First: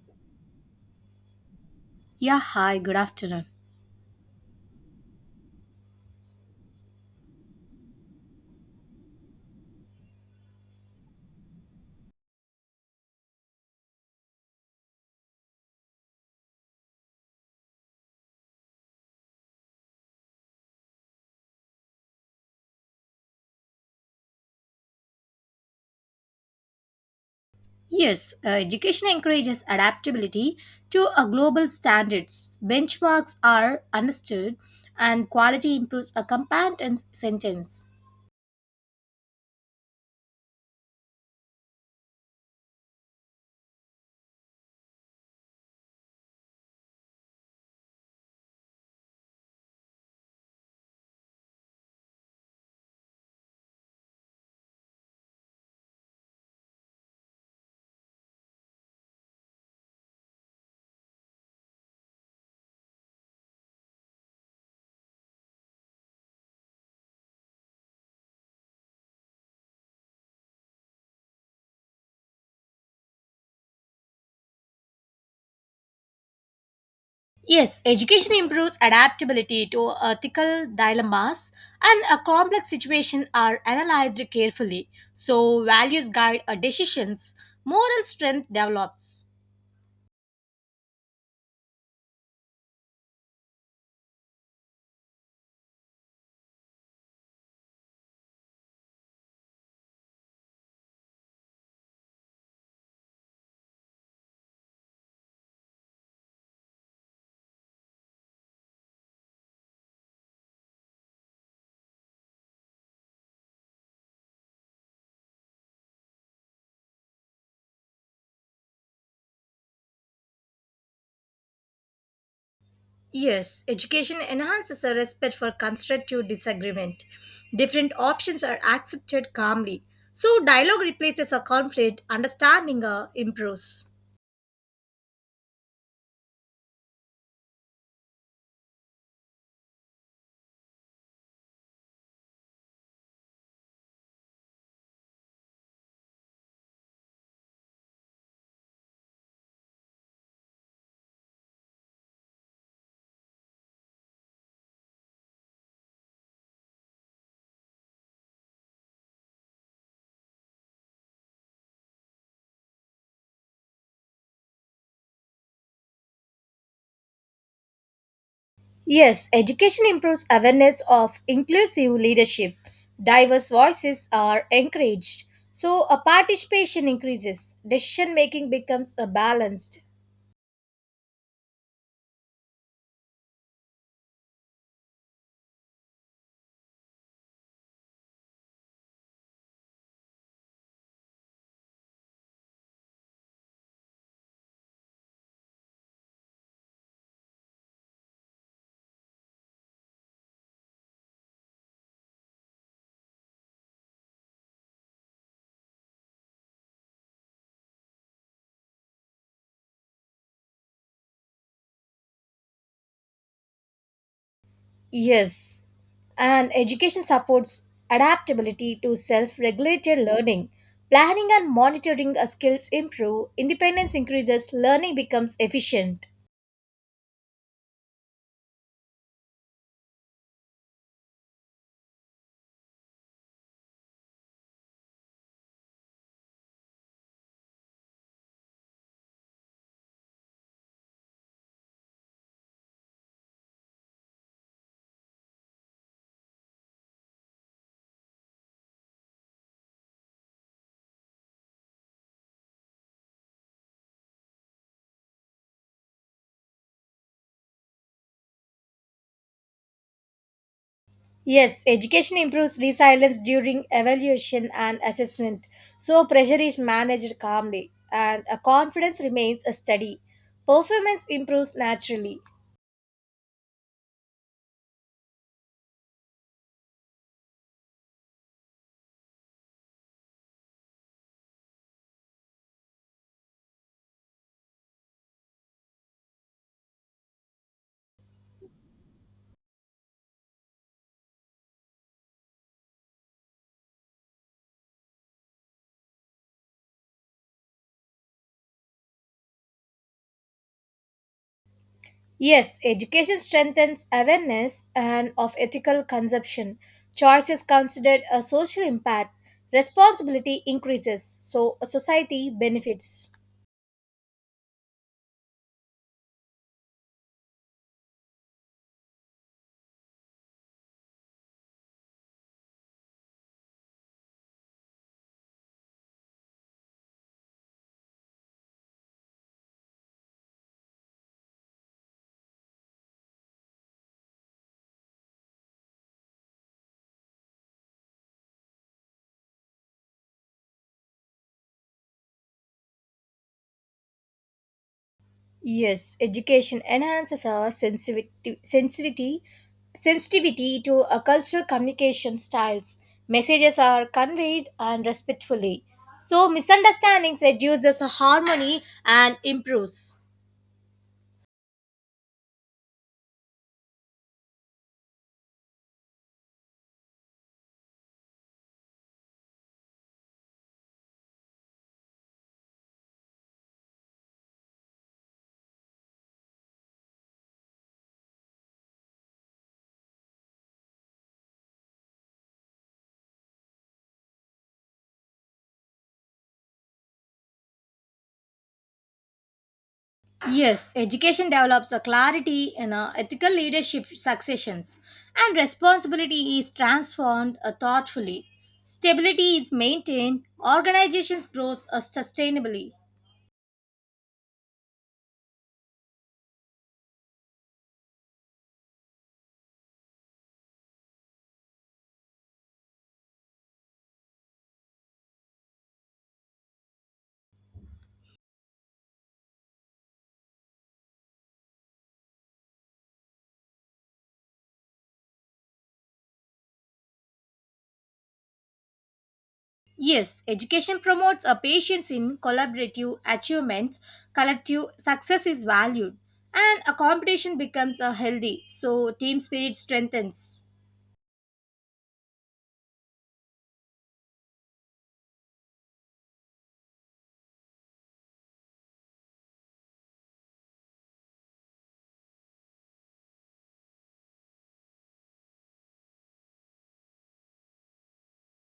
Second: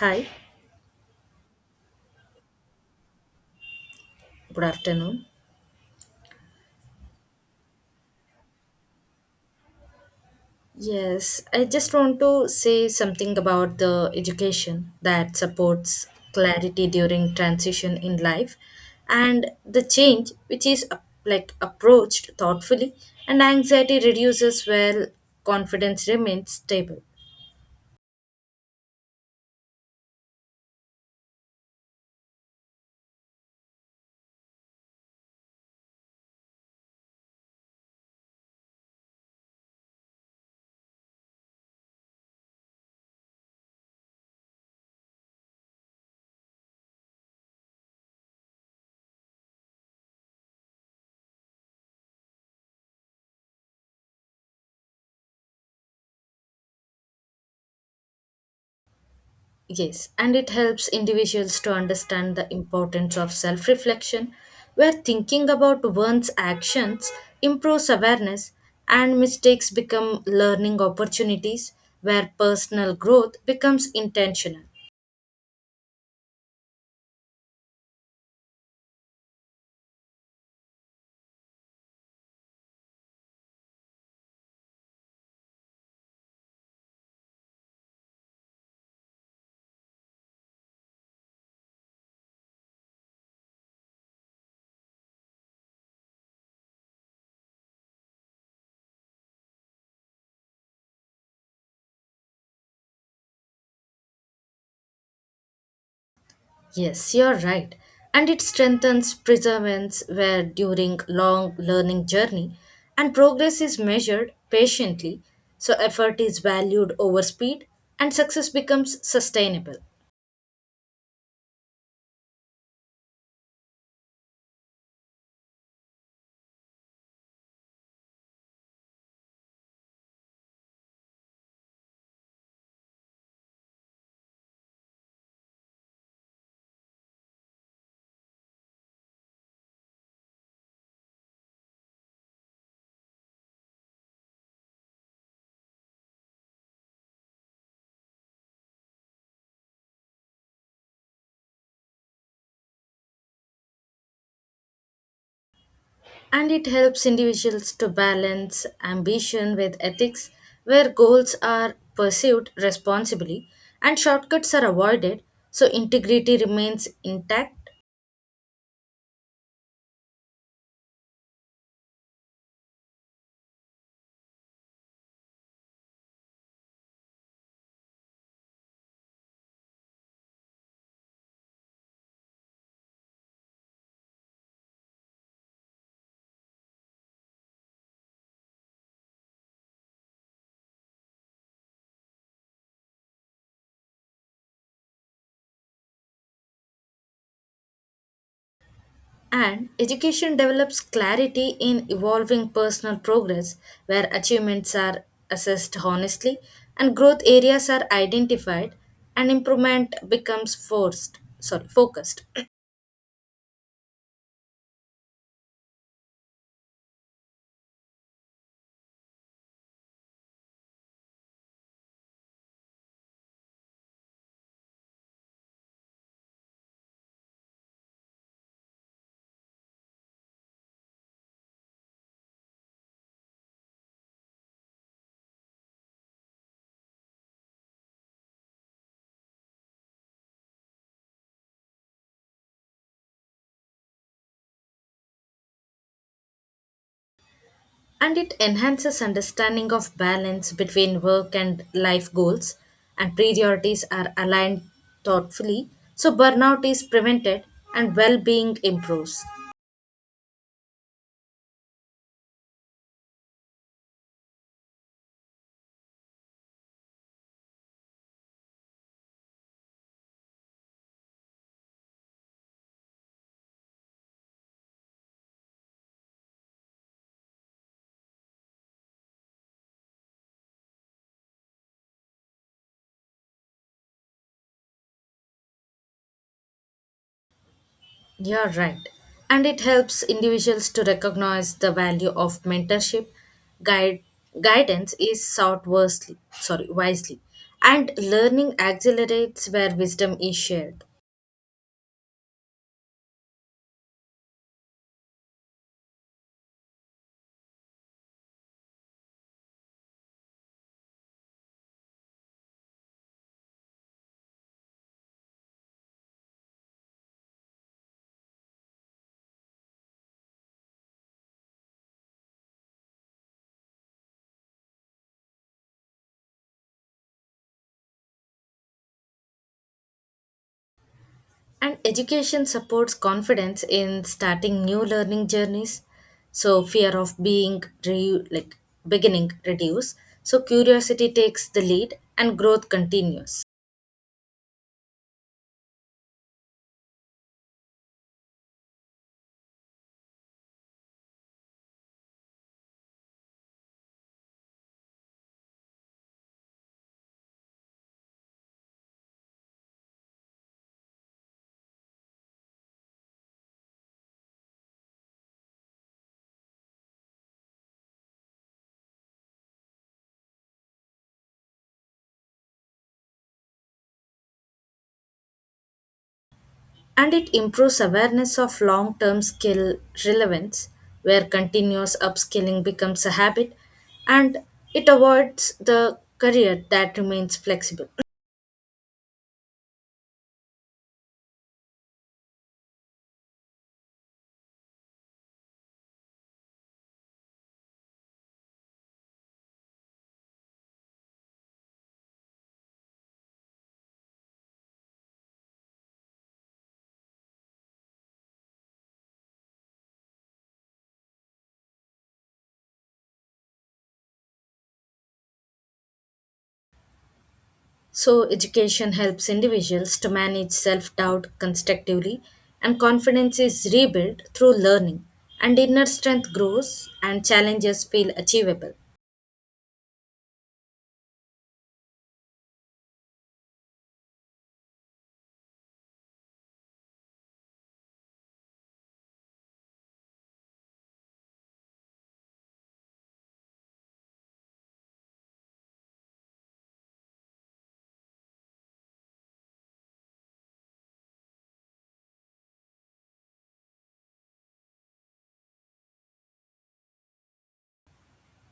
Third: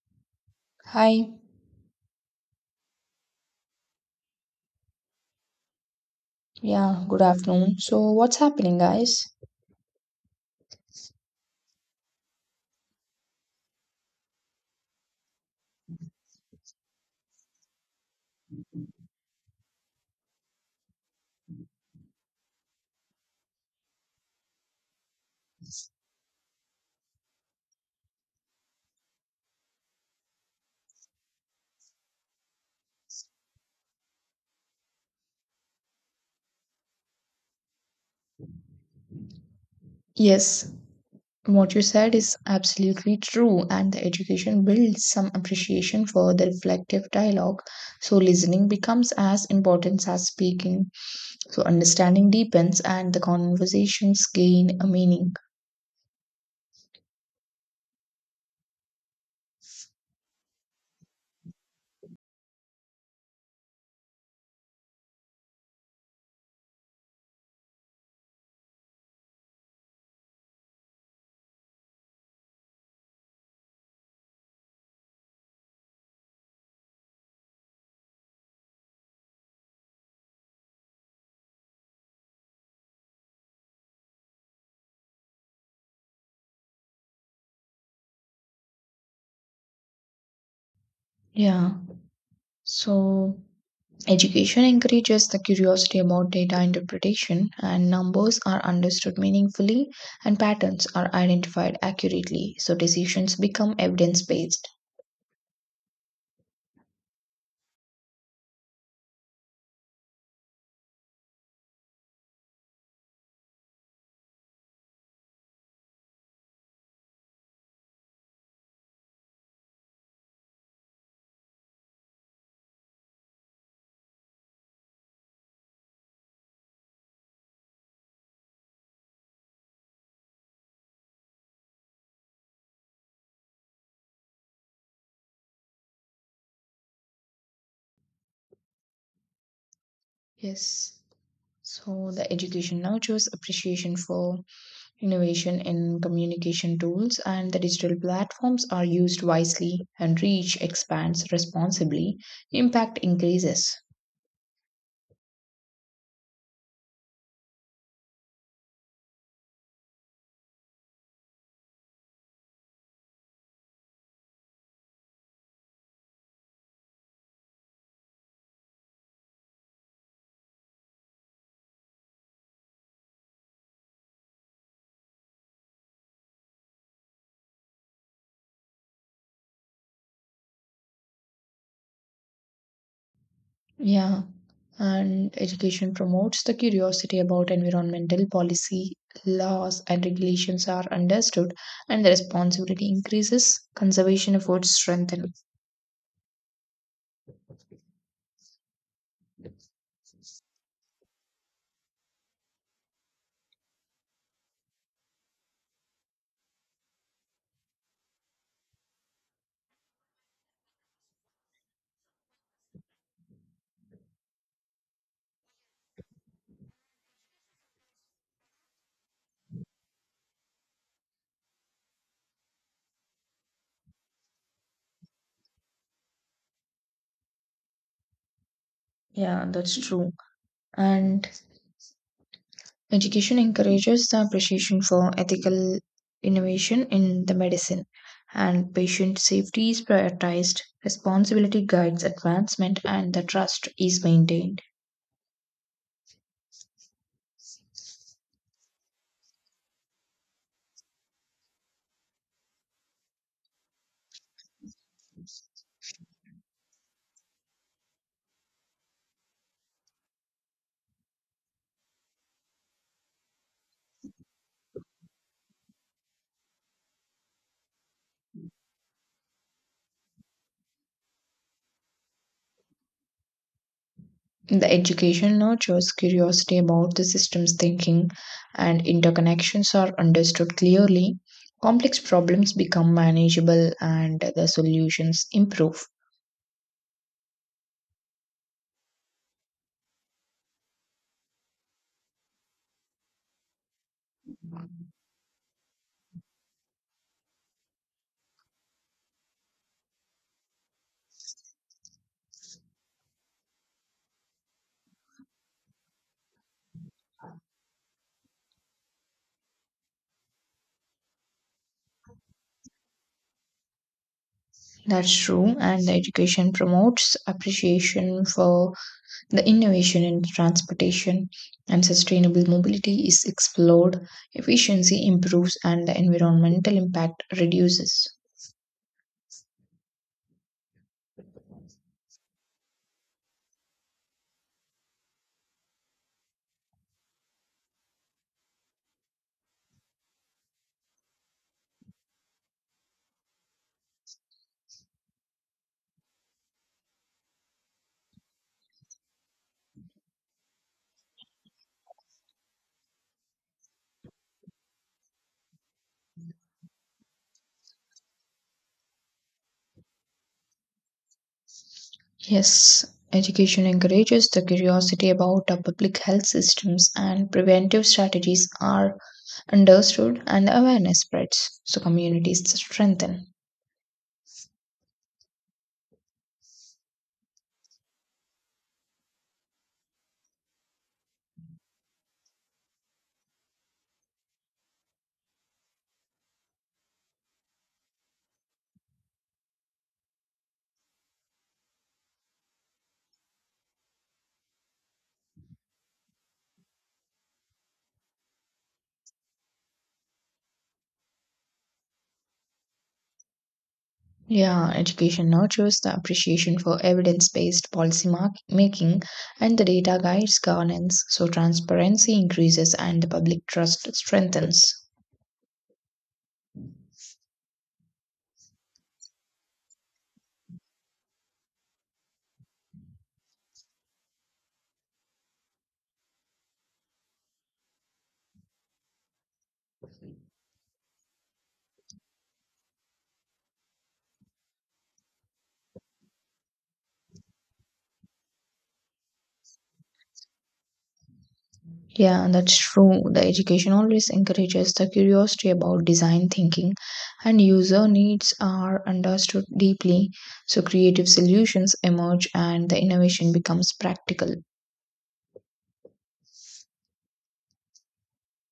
Hi, Hi. Yeah, hi, good afternoon. good afternoon. Yeah, good afternoon. So, what's happening, guys? Yes, I just want to say something about the education that supports clarity during transition in life and the change which is like approached thoughtfully, and anxiety reduces while confidence remains stable. Yes, education encourages adaptability to a global standards. Benchmarks are understood and quality improves a compound sentence. Yes, what you said is absolutely true, and the education builds some appreciation for the reflective dialogue. So, listening becomes as important as speaking. So, understanding deepens, and the conversations gain a meaning. Yes, and it helps individuals to understand the importance of self reflection, where thinking about one's actions improves awareness and mistakes become learning opportunities, where personal growth becomes intentional. Yes, education improves adaptability to ethical dilemmas and a complex situation are analyzed carefully. So values guide our decisions, moral strength develops. Yeah. So, education encourages the curiosity about data interpretation, and numbers are understood meaningfully, and patterns are identified accurately, so decisions become evidence based. Yes, you're right. And it strengthens perseverance where during long learning journey and progress is measured patiently, so effort is valued over speed and success becomes sustainable. Yes, education enhances a respect for constructive disagreement. Different options are accepted calmly. So, dialogue replaces a conflict, understanding improves. Yes, so the education nurtures appreciation for innovation in communication tools, and the digital platforms are used wisely and reach expands responsibly, impact increases. And it helps individuals to balance ambition with ethics, where goals are pursued responsibly and shortcuts are avoided, so integrity remains intact. Yes, education improves awareness of inclusive leadership. Diverse voices are encouraged. So, a participation increases. Decision making becomes balanced. Yeah, and education promotes the curiosity about environmental policy, laws, and regulations are understood, and the responsibility increases, conservation efforts strengthen. And education develops clarity in evolving personal progress, where achievements are assessed honestly and growth areas are identified, and improvement becomes forced sorry focused. Yes, and education supports adaptability to self regulated learning. Planning and monitoring our skills improve, independence increases, learning becomes efficient. Yeah, that's true. And education encourages the appreciation for ethical innovation in the medicine, and patient safety is prioritized. Responsibility guides advancement, and the trust is maintained. And it enhances understanding of balance between work and life goals, and priorities are aligned thoughtfully, so burnout is prevented and well-being improves. Yes, education improves resilience during evaluation and assessment, so pressure is managed calmly and a confidence remains a study. Performance improves naturally. The education nurtures curiosity about the system's thinking, and interconnections are understood clearly. Complex problems become manageable, and the solutions improve. You're right. And it helps individuals to recognize the value of mentorship guide guidance is sought wisely sorry wisely, and learning accelerates where wisdom is shared. Yes, education strengthens awareness and of ethical consumption. Choice is considered a social impact. Responsibility increases, so a society benefits. That's true, and the education promotes appreciation for the innovation in transportation and sustainable mobility is explored, efficiency improves, and the environmental impact reduces. And education supports confidence in starting new learning journeys. So fear of being re- like beginning reduce. So curiosity takes the lead and growth continues. Yes, education enhances our sensitivity to a cultural communication styles. Messages are conveyed and respectfully. So misunderstandings reduces harmony and improves. Yes, education encourages the curiosity about our public health systems, and preventive strategies are understood and awareness spreads, so communities strengthen. And it improves awareness of long-term skill relevance, where continuous upskilling becomes a habit and it avoids the career that remains flexible. Yes, education develops a clarity in ethical leadership successions, and responsibility is transformed thoughtfully. Stability is maintained, organizations grow sustainably. Yeah, education nurtures the appreciation for evidence based policy making, and the data guides governance, so transparency increases and the public trust strengthens. So, education helps individuals to manage self doubt constructively, and confidence is rebuilt through learning, and inner strength grows, and challenges feel achievable. Yes, education promotes a patience in collaborative achievements, collective success is valued, and a competition becomes a healthy, so team spirit strengthens. Yeah, that's true. The education always encourages the curiosity about design thinking, and user needs are understood deeply, so creative solutions emerge and the innovation becomes practical.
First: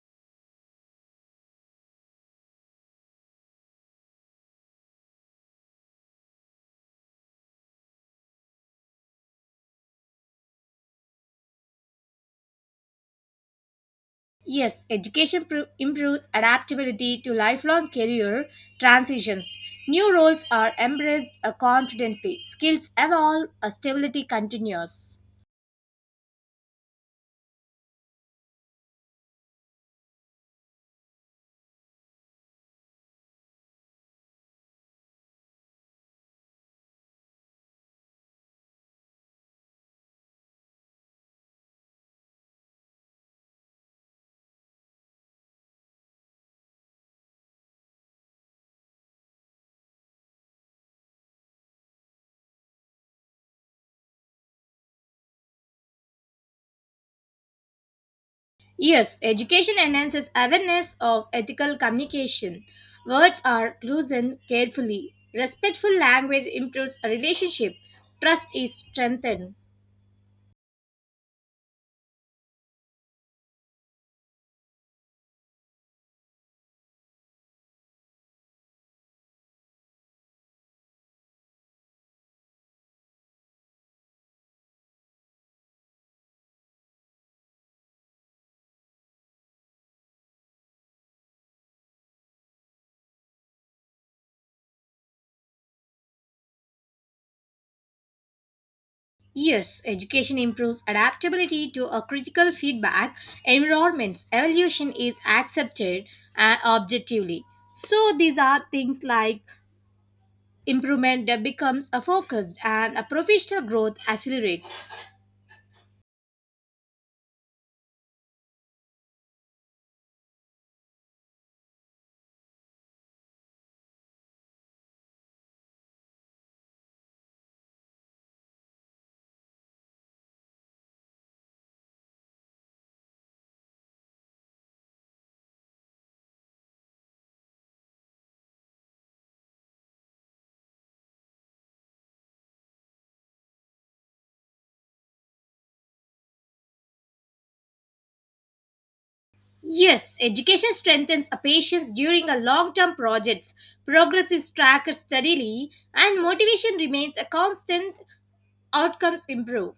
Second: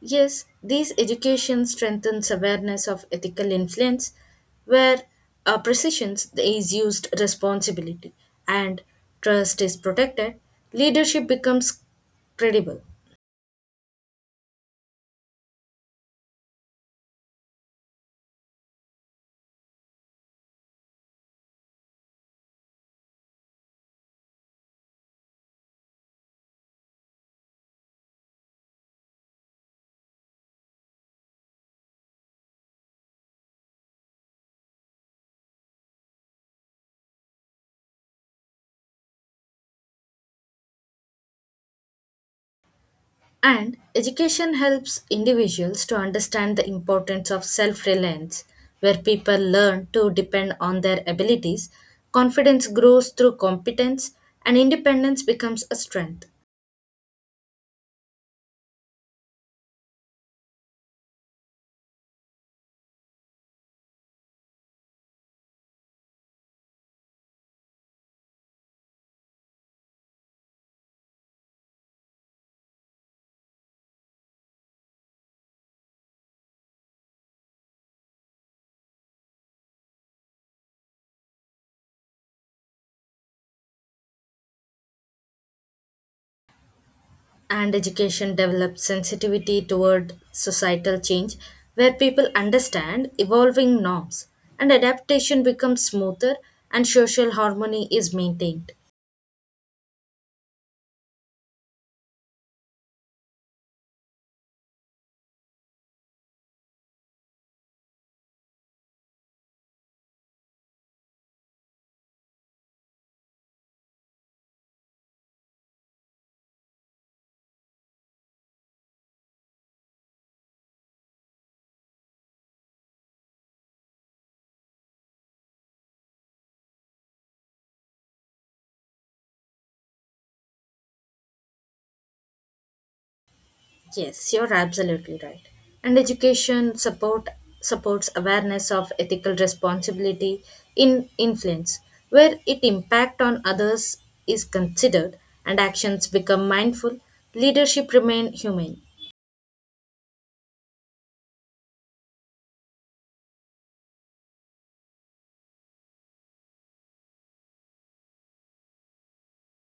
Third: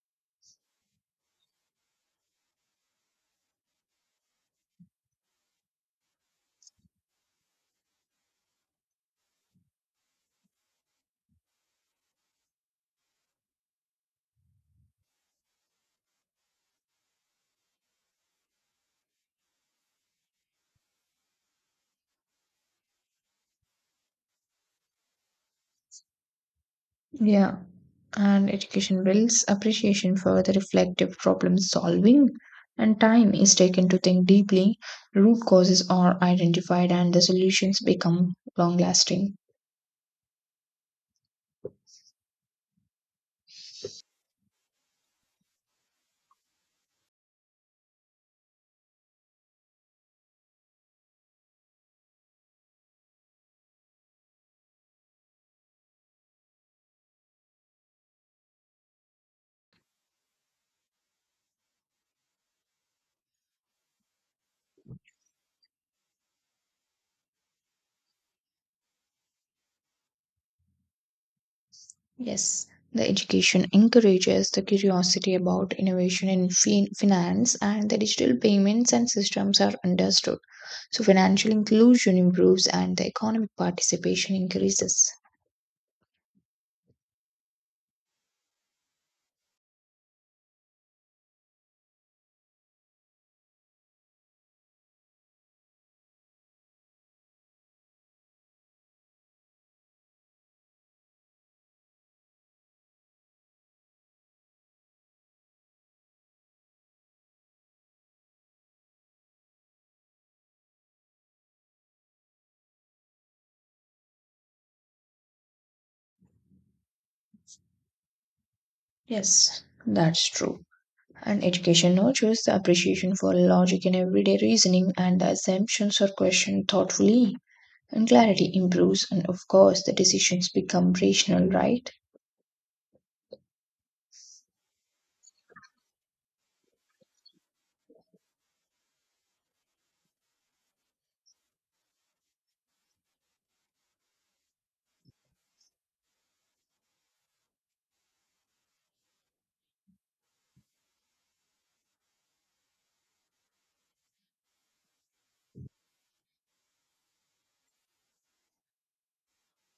Yes, these education strengthens awareness of ethical influence, where precision is used responsibility and trust is protected, leadership becomes credible. Yes, education improves adaptability to lifelong career transitions. New roles are embraced confidently. Skills evolve, stability continues. Yeah, and education builds appreciation for the reflective problem solving, and time is taken to think deeply, root causes are identified and the solutions become long lasting. And education helps individuals to understand the importance of self reliance, where people learn to depend on their abilities. Confidence grows through competence, and independence becomes a strength. Yes, education enhances awareness of ethical communication. Words are chosen carefully. Respectful language improves a relationship. Trust is strengthened. Yes, the education encourages the curiosity about innovation in finance, and the digital payments and systems are understood, so financial inclusion improves and the economic participation increases. And education develops sensitivity toward societal change, where people understand evolving norms, and adaptation becomes smoother, and social harmony is maintained. Yes, education improves adaptability to a critical feedback environments. Evolution is accepted objectively. So these are things like improvement that becomes a focused and a professional growth accelerates. Yes, that's true, and education now shows the appreciation for logic in everyday reasoning, and the assumptions are questioned thoughtfully, and clarity improves, and of course the decisions become rational, right? Yes, you're absolutely right. And education support supports awareness of ethical responsibility in influence, where it impact on others is considered and actions become mindful, leadership remain humane. Yes, education strengthens a patience during a long-term projects. Progress is tracked steadily and motivation remains a constant. Outcomes improve.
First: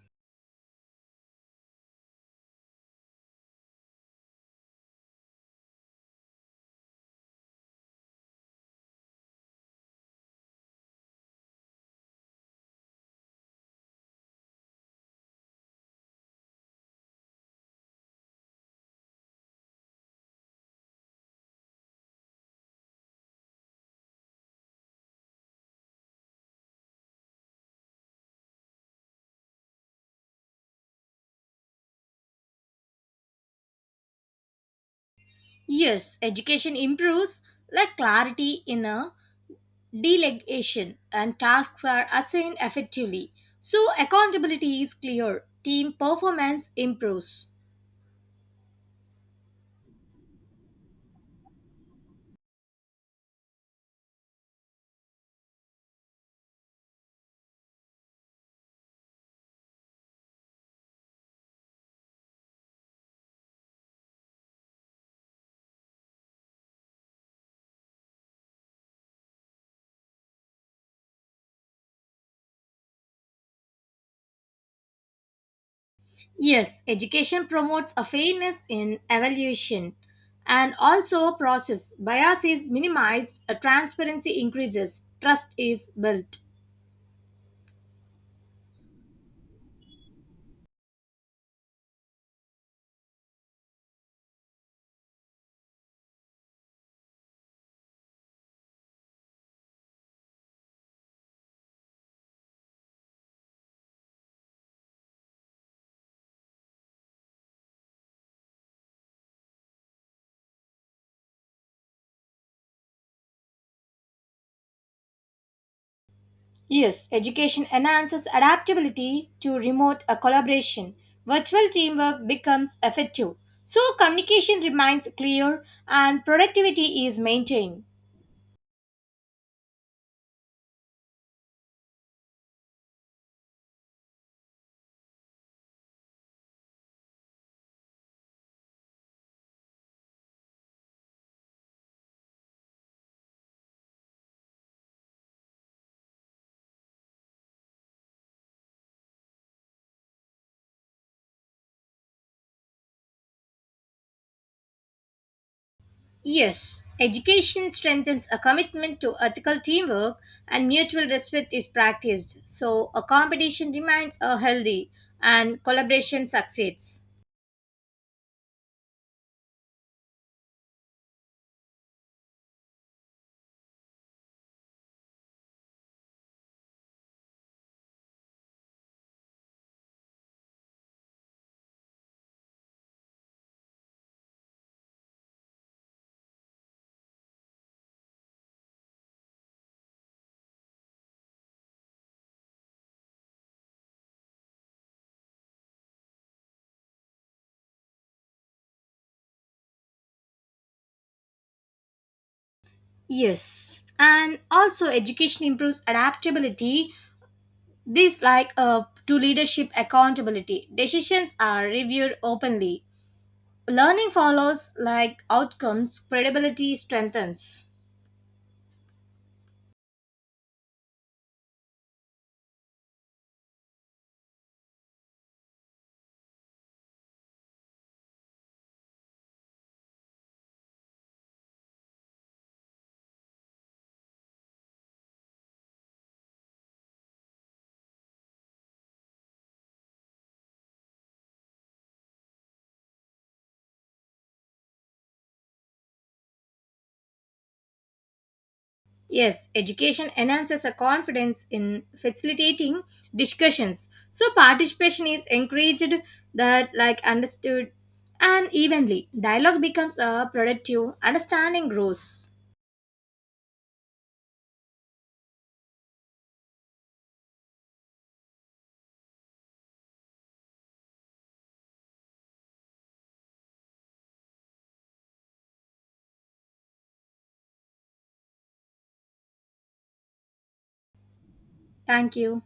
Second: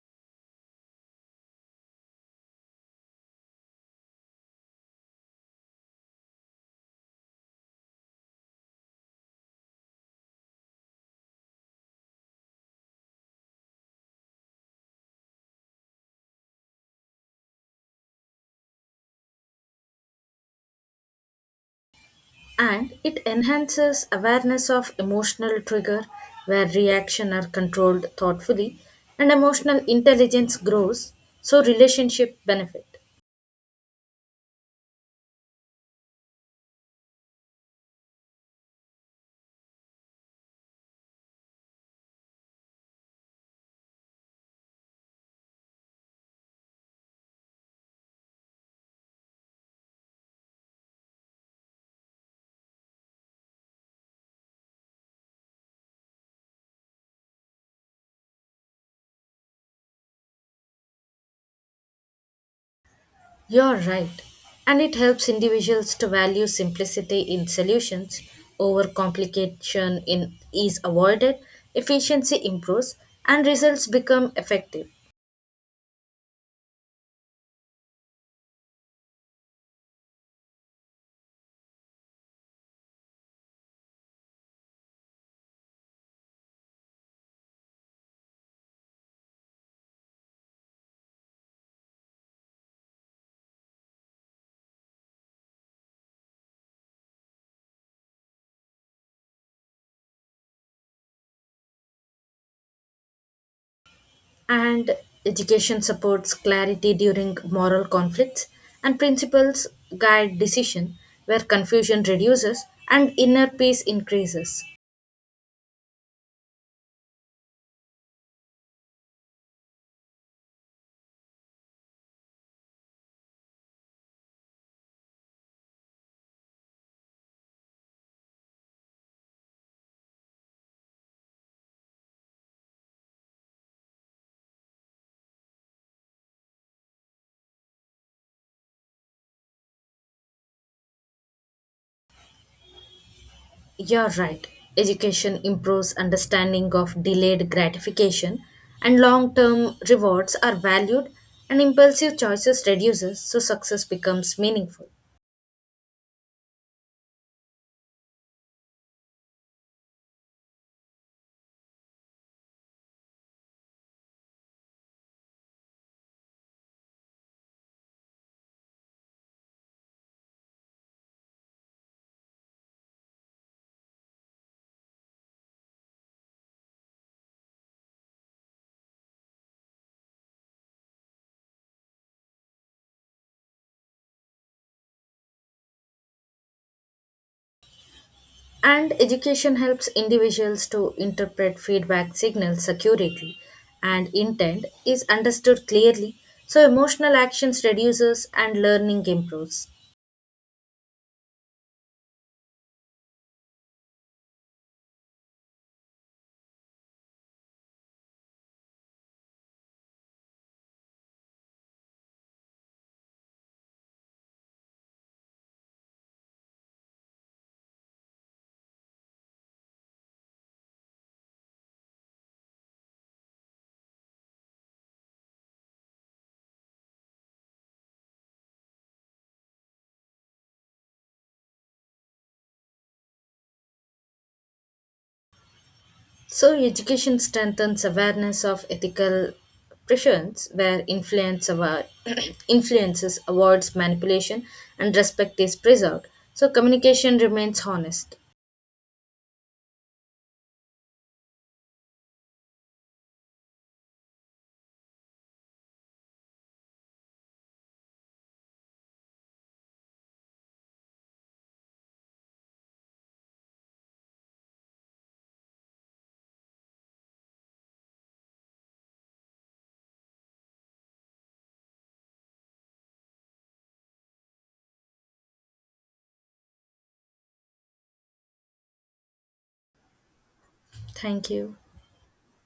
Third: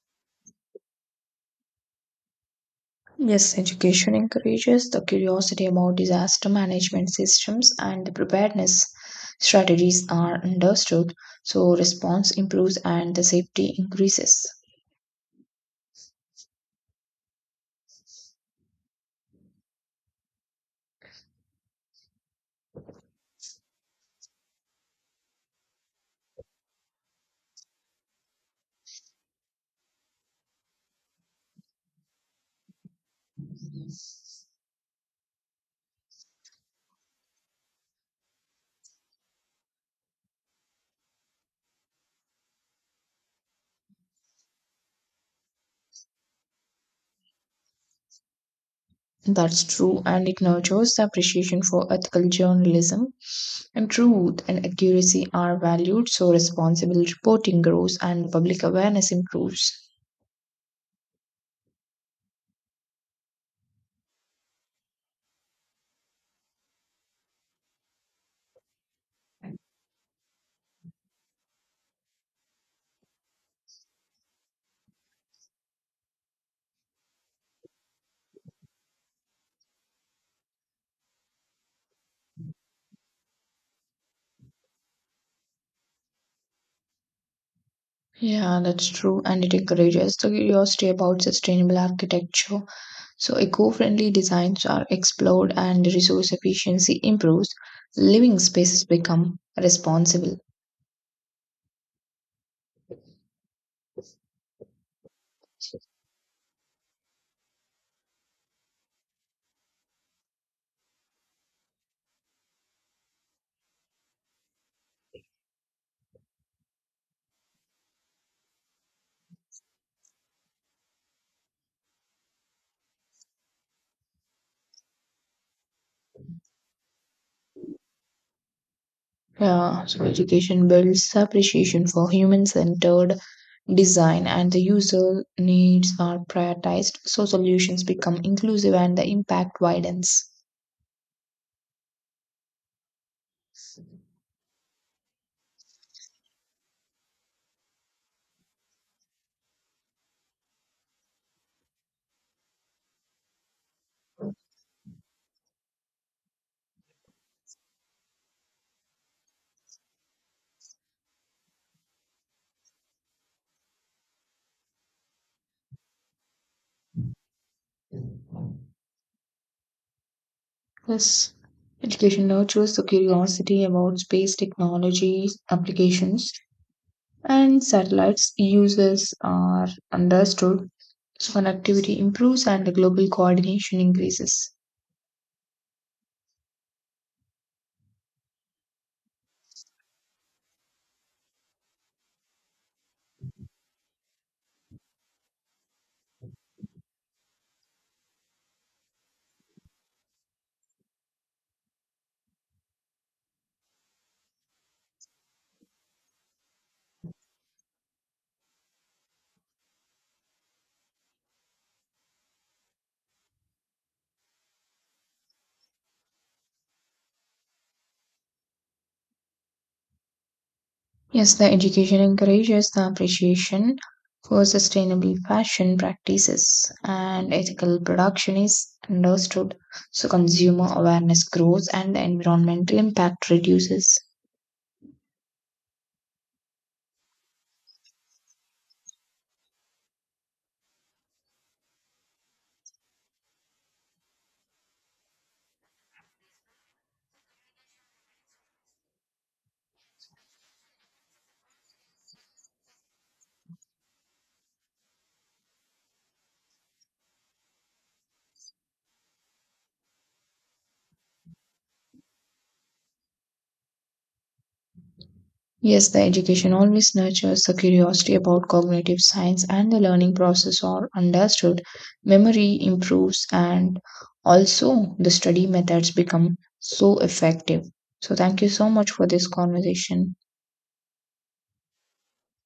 Yes, education encourages the curiosity about disaster management systems, and the preparedness strategies are understood, so response improves and the safety increases. And it enhances awareness of emotional trigger where reaction are controlled thoughtfully and emotional intelligence grows, so relationship benefit. Yes, education improves like clarity in a delegation and tasks are assigned effectively, so accountability is clear. Team performance improves. That's true, and it nurtures the appreciation for ethical journalism, and truth and accuracy are valued, so responsible reporting grows and public awareness improves. You're right. And it helps individuals to value simplicity in solutions, overcomplication in is avoided, efficiency improves, and results become effective. Yes, education promotes a fairness in evaluation and also process. Bias is minimized, a transparency increases, trust is built. Yeah, that's true. And it encourages the curiosity about sustainable architecture. So, eco friendly designs are explored and resource efficiency improves. Living spaces become responsible. And education supports clarity during moral conflicts, and principles guide decision where confusion reduces and inner peace increases. Yes, education enhances adaptability to remote collaboration. Virtual teamwork becomes effective. So, communication remains clear and productivity is maintained. Yeah, so education builds appreciation for human centered design, and the user needs are prioritized. So, solutions become inclusive and the impact widens. You're right. Education improves understanding of delayed gratification, and long-term rewards are valued and impulsive choices reduces, so success becomes meaningful. Yes, education strengthens a commitment to ethical teamwork and mutual respect is practiced, so a competition remains a healthy and collaboration succeeds. Yes, education nurtures the curiosity about space technology applications, and satellites uses are understood. So connectivity improves and the global coordination increases. And education helps individuals to interpret feedback signals accurately and intent is understood clearly, so emotional actions reduces and learning improves. Yes, and also education improves adaptability. This like to leadership accountability. Decisions are reviewed openly. Learning follows like outcomes, credibility strengthens. Yes, the education encourages the appreciation for sustainable fashion practices, and ethical production is understood. So consumer awareness grows and the environmental impact reduces. So, education strengthens awareness of ethical pressures where influence award, influences, awards, manipulation, and respect is preserved. So, communication remains honest. Yes, education enhances a confidence in facilitating discussions. So participation is encouraged that like understood and evenly. Dialogue becomes a productive, understanding grows. Yes, the education always nurtures the curiosity about cognitive science, and the learning process are understood. Memory improves, and also the study methods become so effective. So, thank you so much for this conversation. Thank you. Thank you.